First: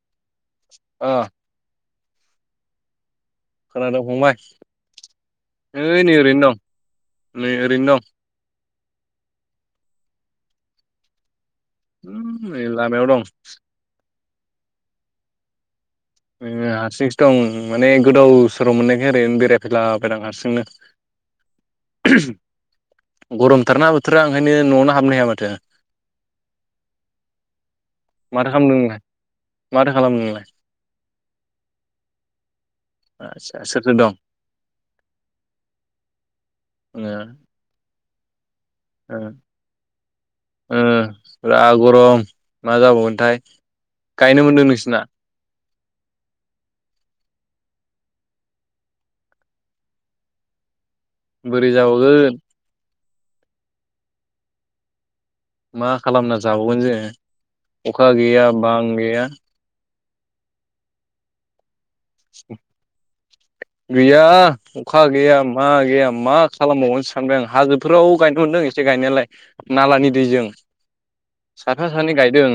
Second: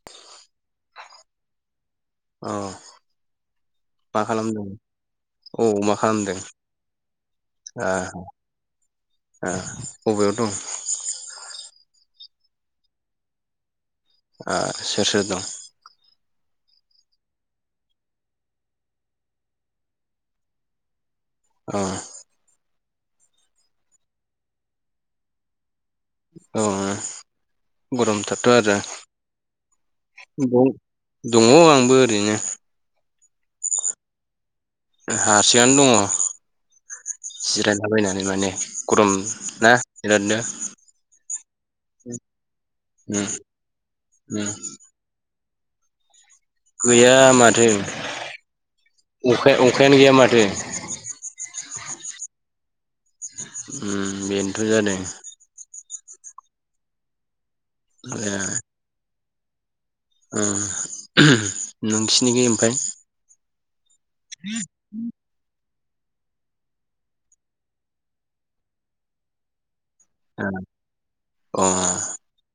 [inaudible] ओ अ खोनादों मा फंबाय खालामदों औ मा ओइ नै खालामदों ओरैनो दं नै आ ओरैनो दं आ बबेयाव दं होम नै लामायाव दं आ सोर सोर दं ओम हारसिंसो दं माने गोदाव सोराव मोननायखाय ओरैनो बेरायफैलाबायदां हारसिंनो अ गरमथारना बोथोरा ओंखायनो न'आवनो हाबनो हाया माथो औ गरमथाराथ' माथो खालामदों नोंलाय माथो खालामदों नोंलाय आरो बोव दङ आंबो ओरैनो आस्सा सोर सोर दं हारसिंआनो दङ ओ जिरायलाबायनानै माने गरम ओ ना बिरादनो ओ जा गरम मा उम जाबावगोनथाय गायनो उम मोनदों नोंसिना गैया माथो अखा अखायानो गैया माथो बोरै जाबावगोन उम बेनोथ' जादों मा खालामना जाबावगोन जोङो अखा गैया बां गैया ओम नोंसिनिखि ओमफाय गैया अखा गैया मा गैया मा खालामबावगोन सो सानबाय आं हाजोफोराव गायनो मोनदों एसे गायनायालाय नालानि दैजों अ साफा सानै गायदों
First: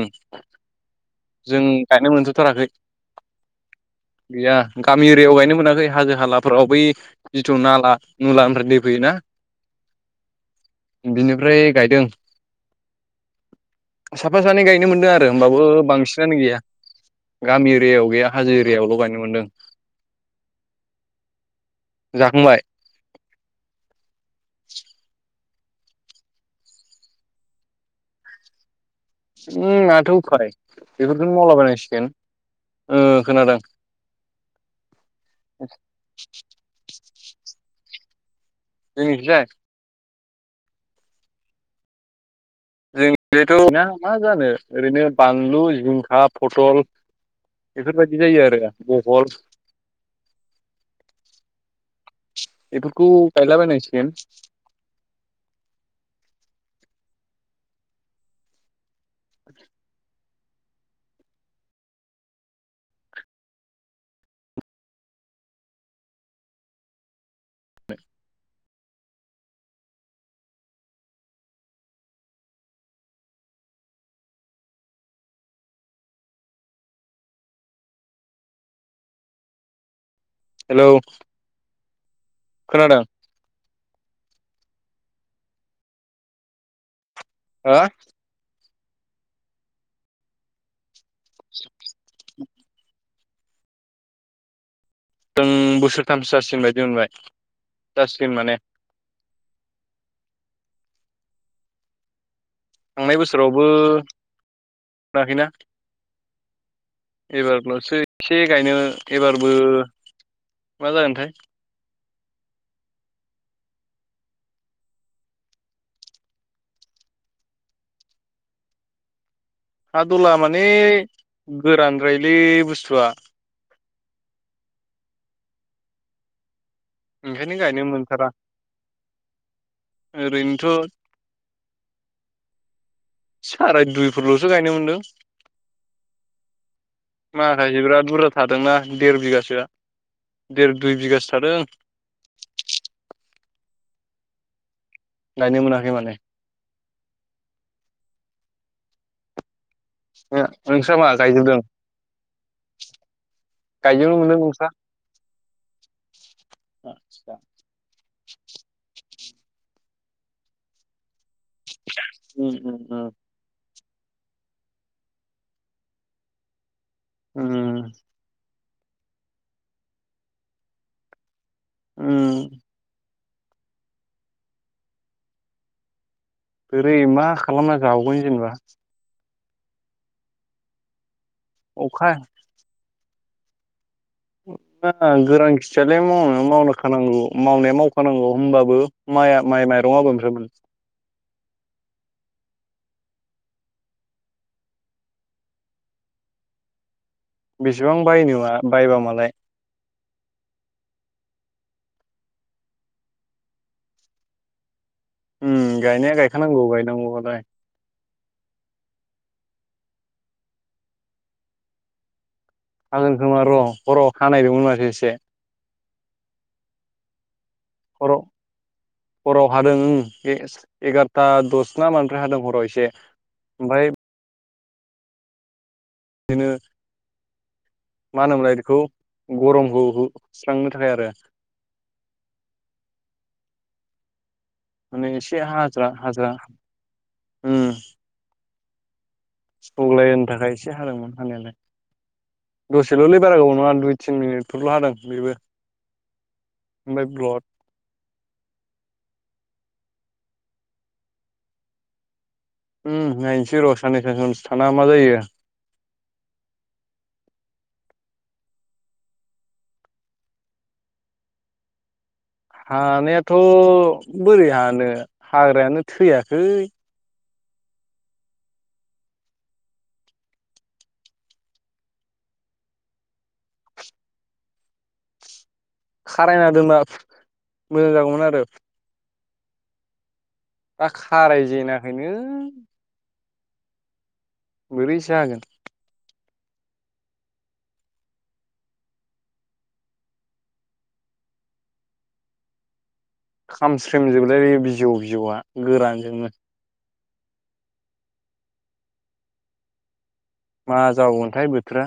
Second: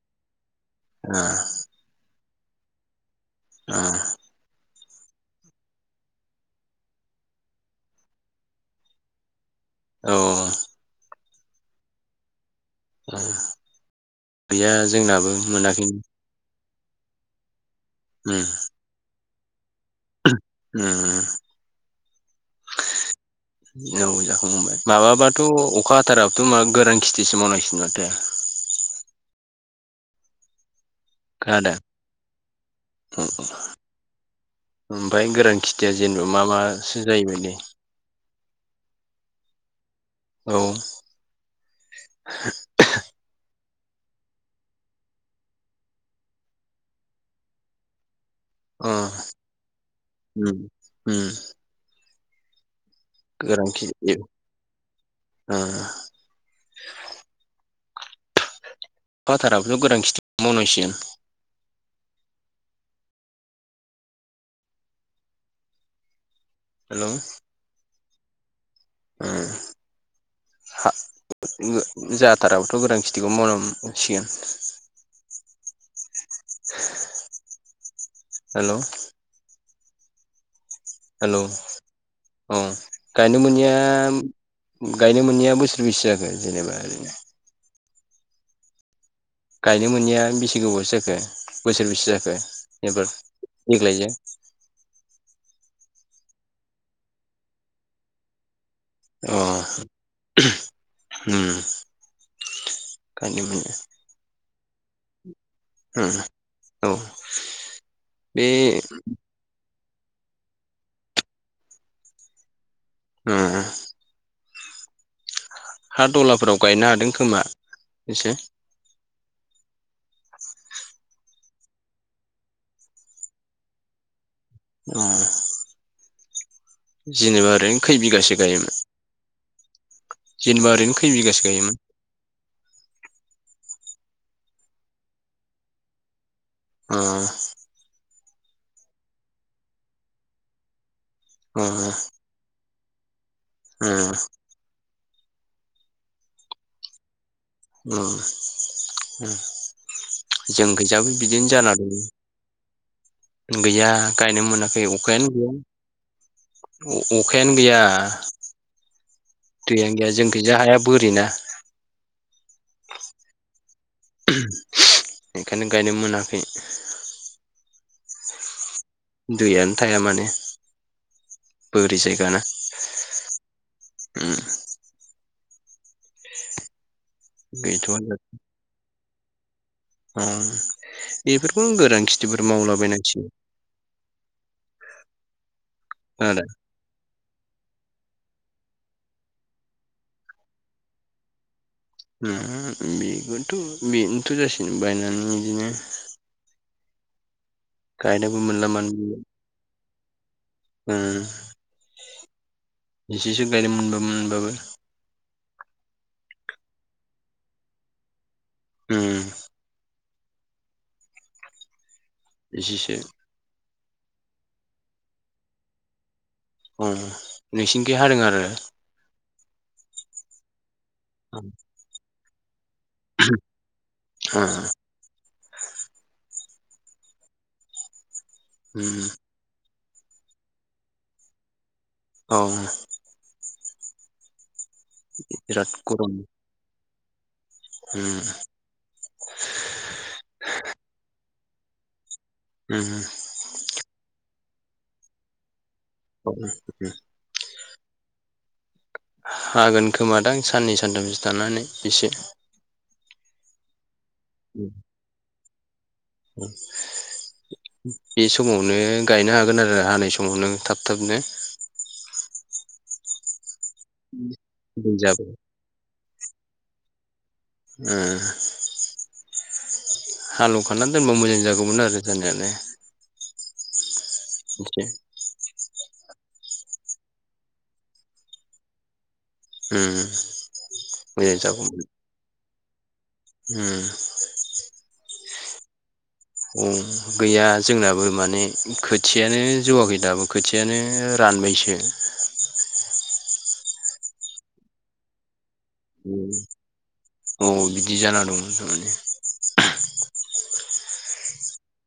जों गायनो मोनजोब थाराखै [unintelligible] गैया गामि एरियाव गायनो मोनाखै हाजो हालाफोराव बै जिथु नाला नुलानिफ्राय दै फैयो ना औ बिनिफ्राय गायदों साफा सानै गैया गायनो मोनदो जोंनाबो आरो होमबाबो मोनाखैनो बांसिन फ्रानो गैया गामि एरियायाव गैया उम हाजो एरियायावल' गायनो मोनदों [unintelligible] [unintelligible] जाखांबाय माबाबाथ' अखा हाथाराबथ' मा गोरान खेथिसो मावनांसिगोन माथो उम माथ' उफाय बेफोरखौनो खोनादों मावलाबायनांसिगोन ओ खोनादों ओमफाय गोरान खेथिया जेनेबा मा मा सो जायो बायदि जोंनिखिजाय औ [unintelligible] ना मा जानो ओरैनो बानलु जिंखा फथल बेफोरबायदि जायो आरो बहल उम उम उम बेफोरखौ गायलाबायनांसिगोन [unintelligible] अखा हाथाराबाथ' गोरान खिथिखोनो मावनांसिगोन हेलौ [inaudible] [unintelligible] हा जाथाराबोथ' गोरान खेथिखौनो मावनांसिगोन हेल' हेलौ हेल' औ खोनादों गायनो मोनैया गायनो मोनैया बोसोर बैसे जाखो जेनेबा ओरैनो हा गायनो मोनैया बेसे गोबावसो जाखो बोसोरबेसे जाखो एबार देग्लायनिया जों बोसोरथामसो जासिगोन बायदि मोनबाय जासिगोन माने अ उम थांनाय गायनो बोसोरावबो मोनो मोनाखैना [unintelligible] औ एबारल'सो एसे बे गायनो एबारबो मा जागोनथाय उम उम हा दलाफोराव गायनो हादों खोमा एसे हा दला माने गोरानद्रायलै बुस्थुआ अ ओंखायनो जेनेबा गायनो ओरैनो खै मोनथारा बिगासो गायोमोन ओरैनोथ' जेनेबा ओरैनो खै बिगासो गायोमोन साराय दुइफोरल'सो गायनो मोनदों अ बिराद बुरजा थादोंना देर बिगासोआ देर दुइ बिगासो थादों औ ओम नायनो मोनाखै माने उम ओ नोंस्रा मा जोंखैजाबो बिदिनो गायजोबदों जाना दङो गैया गायजोबनो मोनदों गायनो नोंस्रा? मोनाखै अख अखायानो गैया आदसा अखायानो गैया दैयानो गैया जोंनिखिजाय हायानो बोरि ना उम उम उम बेखायनो गायनो मोनाखै उम दैयानो थाया माने बोरि जायगाना उम उम बोरै मा खालामना जावगोन जेनेबा उम बेफोरखौनो अखा गोरान खिथिफोर मावलाबायनांसिगोन ओ गोरान खिथियालाय आरो मावनो मावनो खानांगौ मावनाया मावखानांगौ होनोमबाबो माया माइ माइरं अबेफ्राय मोन उम बेखौथ' बेनोथ' जासिगोन बायनानै बिदिनो बेसेबां बायनो गायनोबो मोनला बायबा मानोबो मोनला मालाय उम एसेसो गायनो मोनबाबो मोनबाबो उम गायनाया गायखानांगौ गायनांगौबालाय। उम इजिसो। हागोन खोमा र' हराव हानायदोंमोन माथो एसे। अ नोंसिनिखै हादों हराव आरो? हराव हादों उम एस एगार'था दस ना मानिफ्राय हादों हराव एसे। ओमफ्राय हा आ दिनो मा होनोमोनलाय बेखौ? उम गरमखौ हो स्रांनो थाखाय आरो। अ आ माने एसे बिराद हाज्रा गरम हाज्रा उम। उम सग्लाय होनो थाखाय एसे हादोंमोन हानायालाय। उम दसेल' लै बारा गोबाव नङा दुइ तिन मिनिटफोरल' हादों बेबो। उम उम ओमफ्राय ब्ल'द। हागोन खोमादां साननै सानथामसो थानानै एसे। उम नायनोसै र' साननै सानथामसो थाना मा जायो। औ बे समावनो गायनो हागोन आरो हानाय समावनो थाब थाबनो। हानायाथ' बोरै दै हानो जाबा हाग्रायानो थैयाखै। उम हालेवखाना दोनबा मोजां जागौमोन आरो जानायालाय। [unintelligible] खारायना दोनबा मोजां जागौमोन आरो। उम। दा मोजां खाराय जेनाखैनो। ओ। बोरै जागोन? औ गैया जोंनाबो माने खोथियानो जौवाखै दाबो खोथि यानो रानबायसो। खामस्रेम जोबलायबाय बे बिजौ बिजौआ गोरान जोंनो। अ बिदि जाना दं थारमाने। मा जाबावगोनथाय बोथोरा।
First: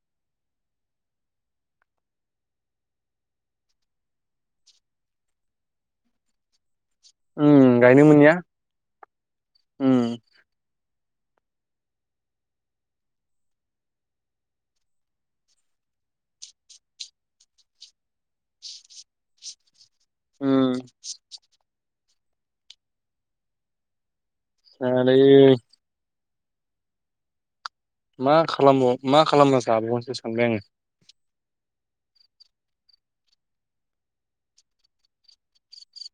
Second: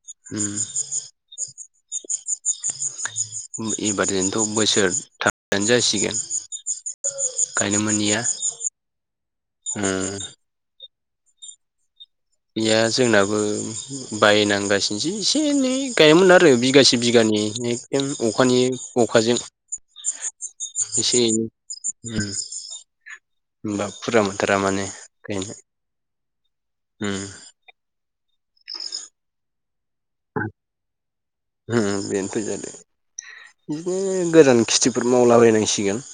ओम। ओम एबारजोंथ' बोसोर थानो जासिगोन। उम गायनो मोननिया, मोनैया उम। गैया जोंनाबो बायनांगासिनोसै एसे एनै गायोमोन आरो बिगासे बिगानैनि। जों अखानि अखाजों उम एसे एनै ओम। होनबाबो फुरा मोनथारा माने गायनो, जालायो ओम। मा खालामबाव मा खालामना जाबावगोनसो सानबाय आङो। ओम बेनथ' जादों। इदिनो गोजान खिथिफोर मावलाबायनांसिगोन।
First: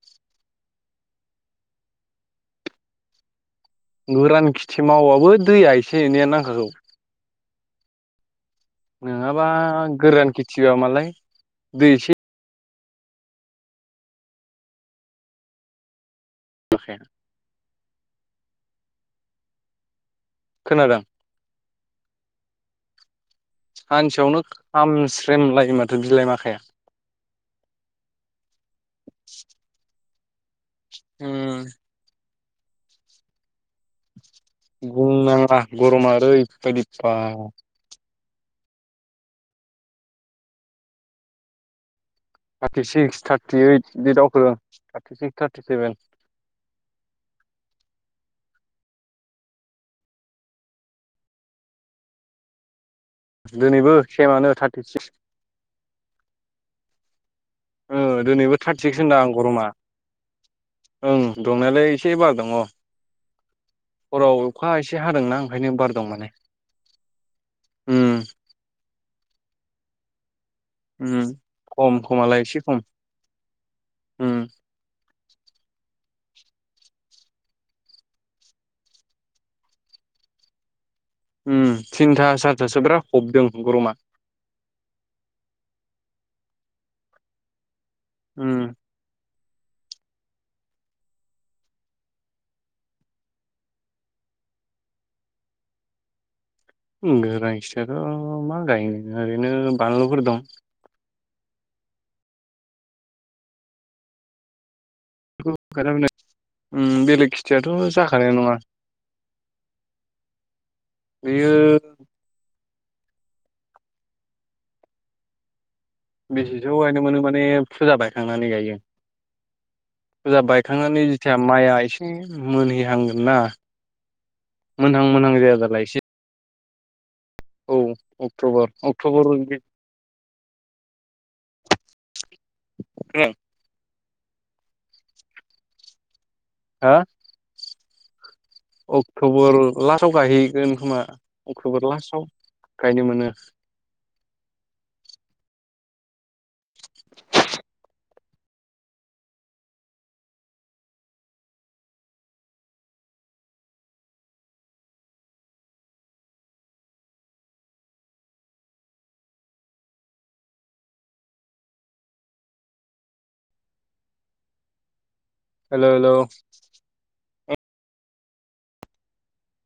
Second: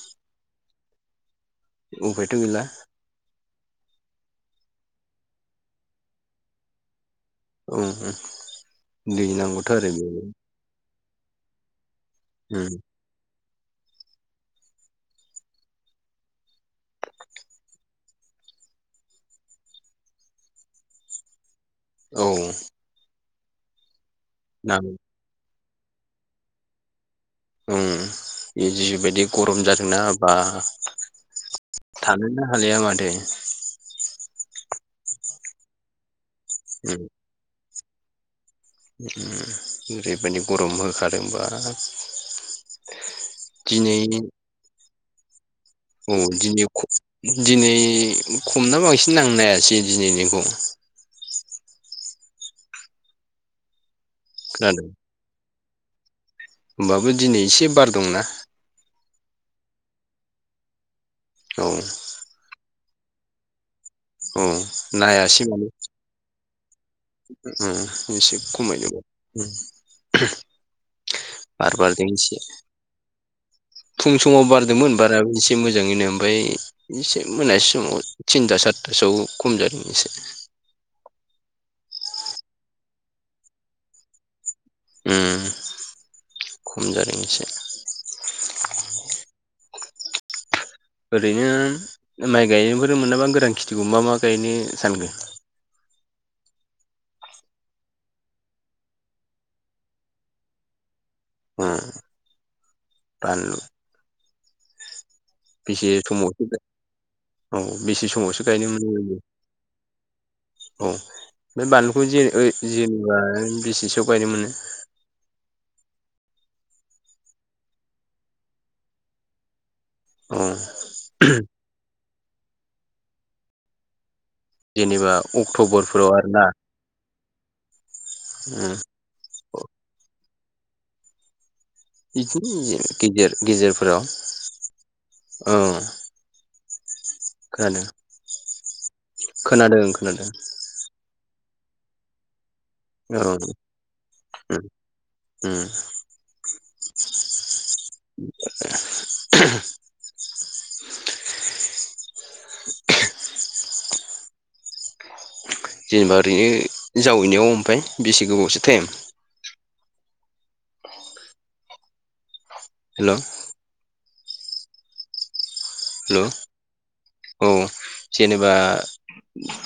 उफायथ' गैला। गोरान खिथि मावबाबो दैया एसे एनैया नांखागौ। औ नंगौ। नङाबा गोरान खिथिया मालाय दै एसे ओम हाखाया खोनादों? औ। सानसेयावनो नां खामस्रेम लायो माथो बिलाइ मा ओम जिबायदि गरम जादोंना बा ओम। थानोनो हालिया माथो। बुंनांला गरमा ओरैबादि बा ओम ओरैबायदि गरम होखादों बा थार्टि सिक्स थार्टि इट बिदि दावखोदों थार्कि सिक्स थार्कि सेभेन। अ दिनै ख दिनै खमना बांसिन आं नायासै दिनै निखौ। दिनैबो सेमानो थारटि सिक्स होनबाबो दिनै एसे बार ओ दंना दिनैबो थारथि सिक्स ओंदां गरमा ओं औ दुंनायालाय एसे बार दङ औ हराव अखा एसे हादोंना ओंखायनो बार दं माने। ओम उम एसे खमायदों। उम बार खम बारदों दि-एसे खमालाय एसे खम फुं उम समाव बार दोंमोन बाराबो एसे मोजाङैनो ओमफाय एसे मोनसि समाव थिनथा सारिथासोआव खम जादों एसे। उम थिनथा सारिथासोयाव बिराद हबदों गरमा। उम खम जादों एसे। उम। ओरैनो माइ गायनोफोर मोनाबा गोरान खिथिफौर मा गायनो सानखो? गोरान खेथियाथ' मा गायनो ओरैनो बानलुफोर दं। उम बान बेसे गायला थमावथो उम बेलेग औ खिथियाथ' बेसे जाखानाय समावसो नङा गायनो मोनहै औ बेयो बे बानलुखौ जे जेनेबा बेसेसोयाव गायदोंमोन? बेसेसोयाव गायनो मोनो माने फुजा बायखांनानै फुजा औ बायखांनानै जेथिया माइआ एसे मोनहै हांगोन ना मोनहां जेनेबा मोनहां जायाजाला एसे अक्ट'बरफोराव आरोना औ अक्टबर अक्ट'बर बिदिनो गेदेर गेजेरफोराव औ। हा खानादों अक्ट'बर लास्टाव खोनादों गायहैगोन खोमा अक्ट'बर लास्टाव। गायनो मोनो औ ओम उम [unintelligible] जेनेबा ओरैनो जावैनायाव ओमफाय बेसे गोबावसो टाइम हेल' हेल' हेल' हेलौ औ जेनेबा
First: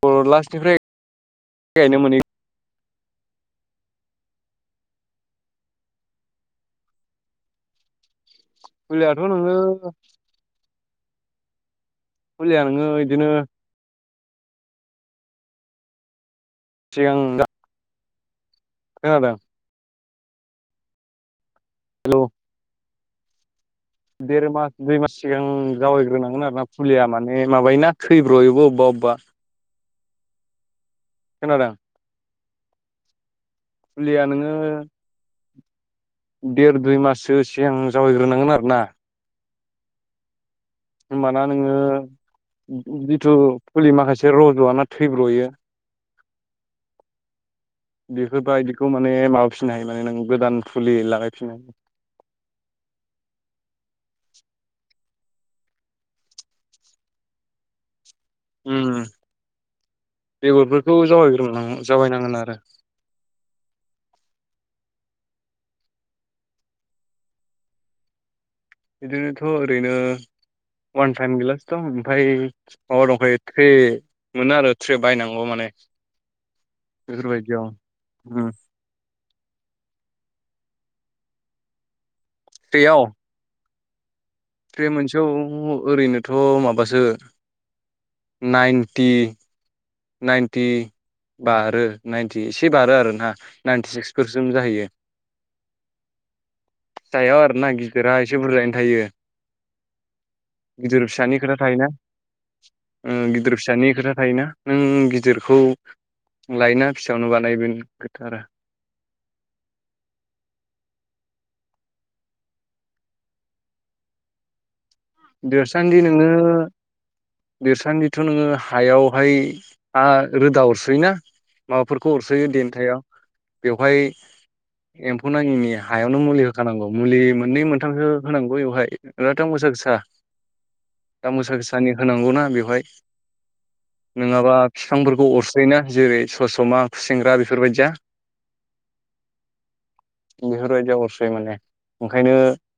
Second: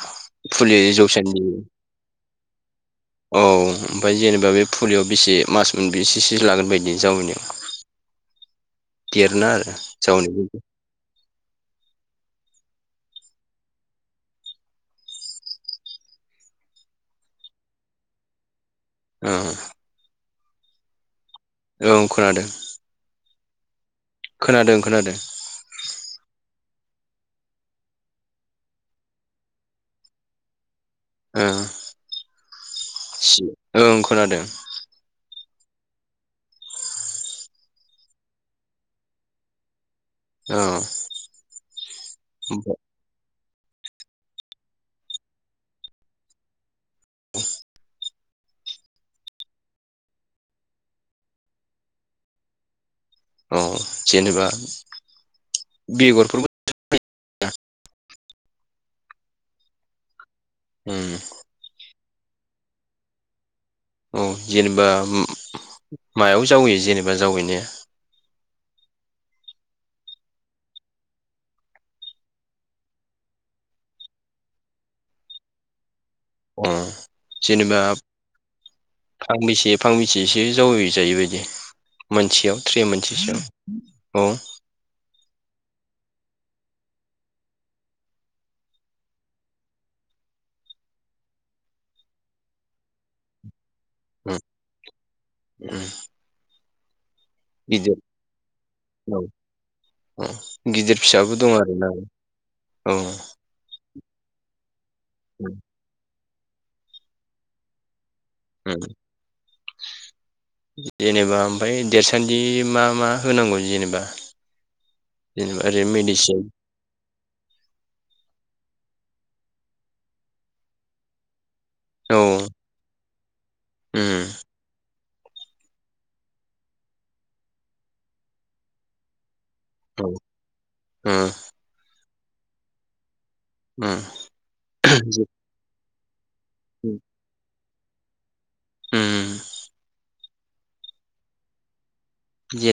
लास्टनिफ्राय फुलि जौसानन्दि गायनो मोनै औ ओमफाय जेनेबा बे फुलियाव बेसे मास मोनबैसेसो लागोन बायदि जावैनायाव फुलियाथ' देरना आरो नोङो [unintelligible] फुलिया नोङो इदिनो सिगां दा औ खोनादों औ हेलौ खोनादों देर मास खोनादों दुइ मास खोनादों सिगां जावयैग्रोनांगोन आरोना फुलिया माने माबायोना थैब्र'योबो अबेबा अबेबा ओ खोनादों [unintelligible] फुलिया नोङो देर दुइ माससो सिगां जाउवाइ ग्रोनांगोन आरो ना औ होमबाना नोङो जिथु फुलि माखासे रज'वाना थैब्र'यो बेफोरबायदिखौ माने माबा फिननो हायो नों गोदान फुलि लागायफिननो हायो अ जेनेबा बेगरफोरबो उम बेगरफोरखौ उम जावाइग्रोनांगोन जावाइनांगोन आरो अ जेनेबा मायाव जावैयो जेनेबा जावैनाया इदिनोथ' ओरैनो वान टाइम गिलास दं ओमफाय माबा दंफायो थ्रे मोनो आरो थ्रे बायनांगौ माने अ बेफोरबायदियाव जेनेबा उम फांबैसे फांबैसेसो जावै जायो बायदि मोनसेयाव थ्रे मोनसे सायाव औ थ्रे मोनसेयाव ओरैनोथ' माबासो नाइन्टि नाइन्टि बारो नाइन्टि एसे बारो आरोना नाइन्टि सिक्स उम फोरजों जाहैयो उम सायाव आरो ना गिदिर गिदिरा एसे बुर्जायैनो थायो औ औ गिदिर फिसाबो फिसानि दं खोथा थायोना आरोना औ उम गिदिर फिसानि खोथा थायोना नों गिदिरखौ लायोना फिसायावनो बानायो बे नोंनि खोथा आरो ओम जेनेबा ओमफाय देरसान्दि मा मा होनांगौ जेनेबा [inaudible] ओरै देरसान्दि नोङो मेडिसिन देरसानदिथ' नोङो हायावहाय हा रोदा अरसयो ना माबाफोरखौ औ अरसोयो देन्थायाव बेवहाय उम एम्फौ नाङिनि हायावनो मुलि होखानांगौ मुलि मोननै मोनथामसो होनांगौ एवहाय [unintelligible] दाम गोसा गोसा [inaudible] उम दाम गोसा गोसानि होनांगौना बेवहाय उम नङाबा फिफांफोरखौ अरस ओरैनो जेरै सस'मा खुसेेंग्रा बेफोरबायदिया उम बेफोरबायदि अरस'यो माने ओंखायनो जे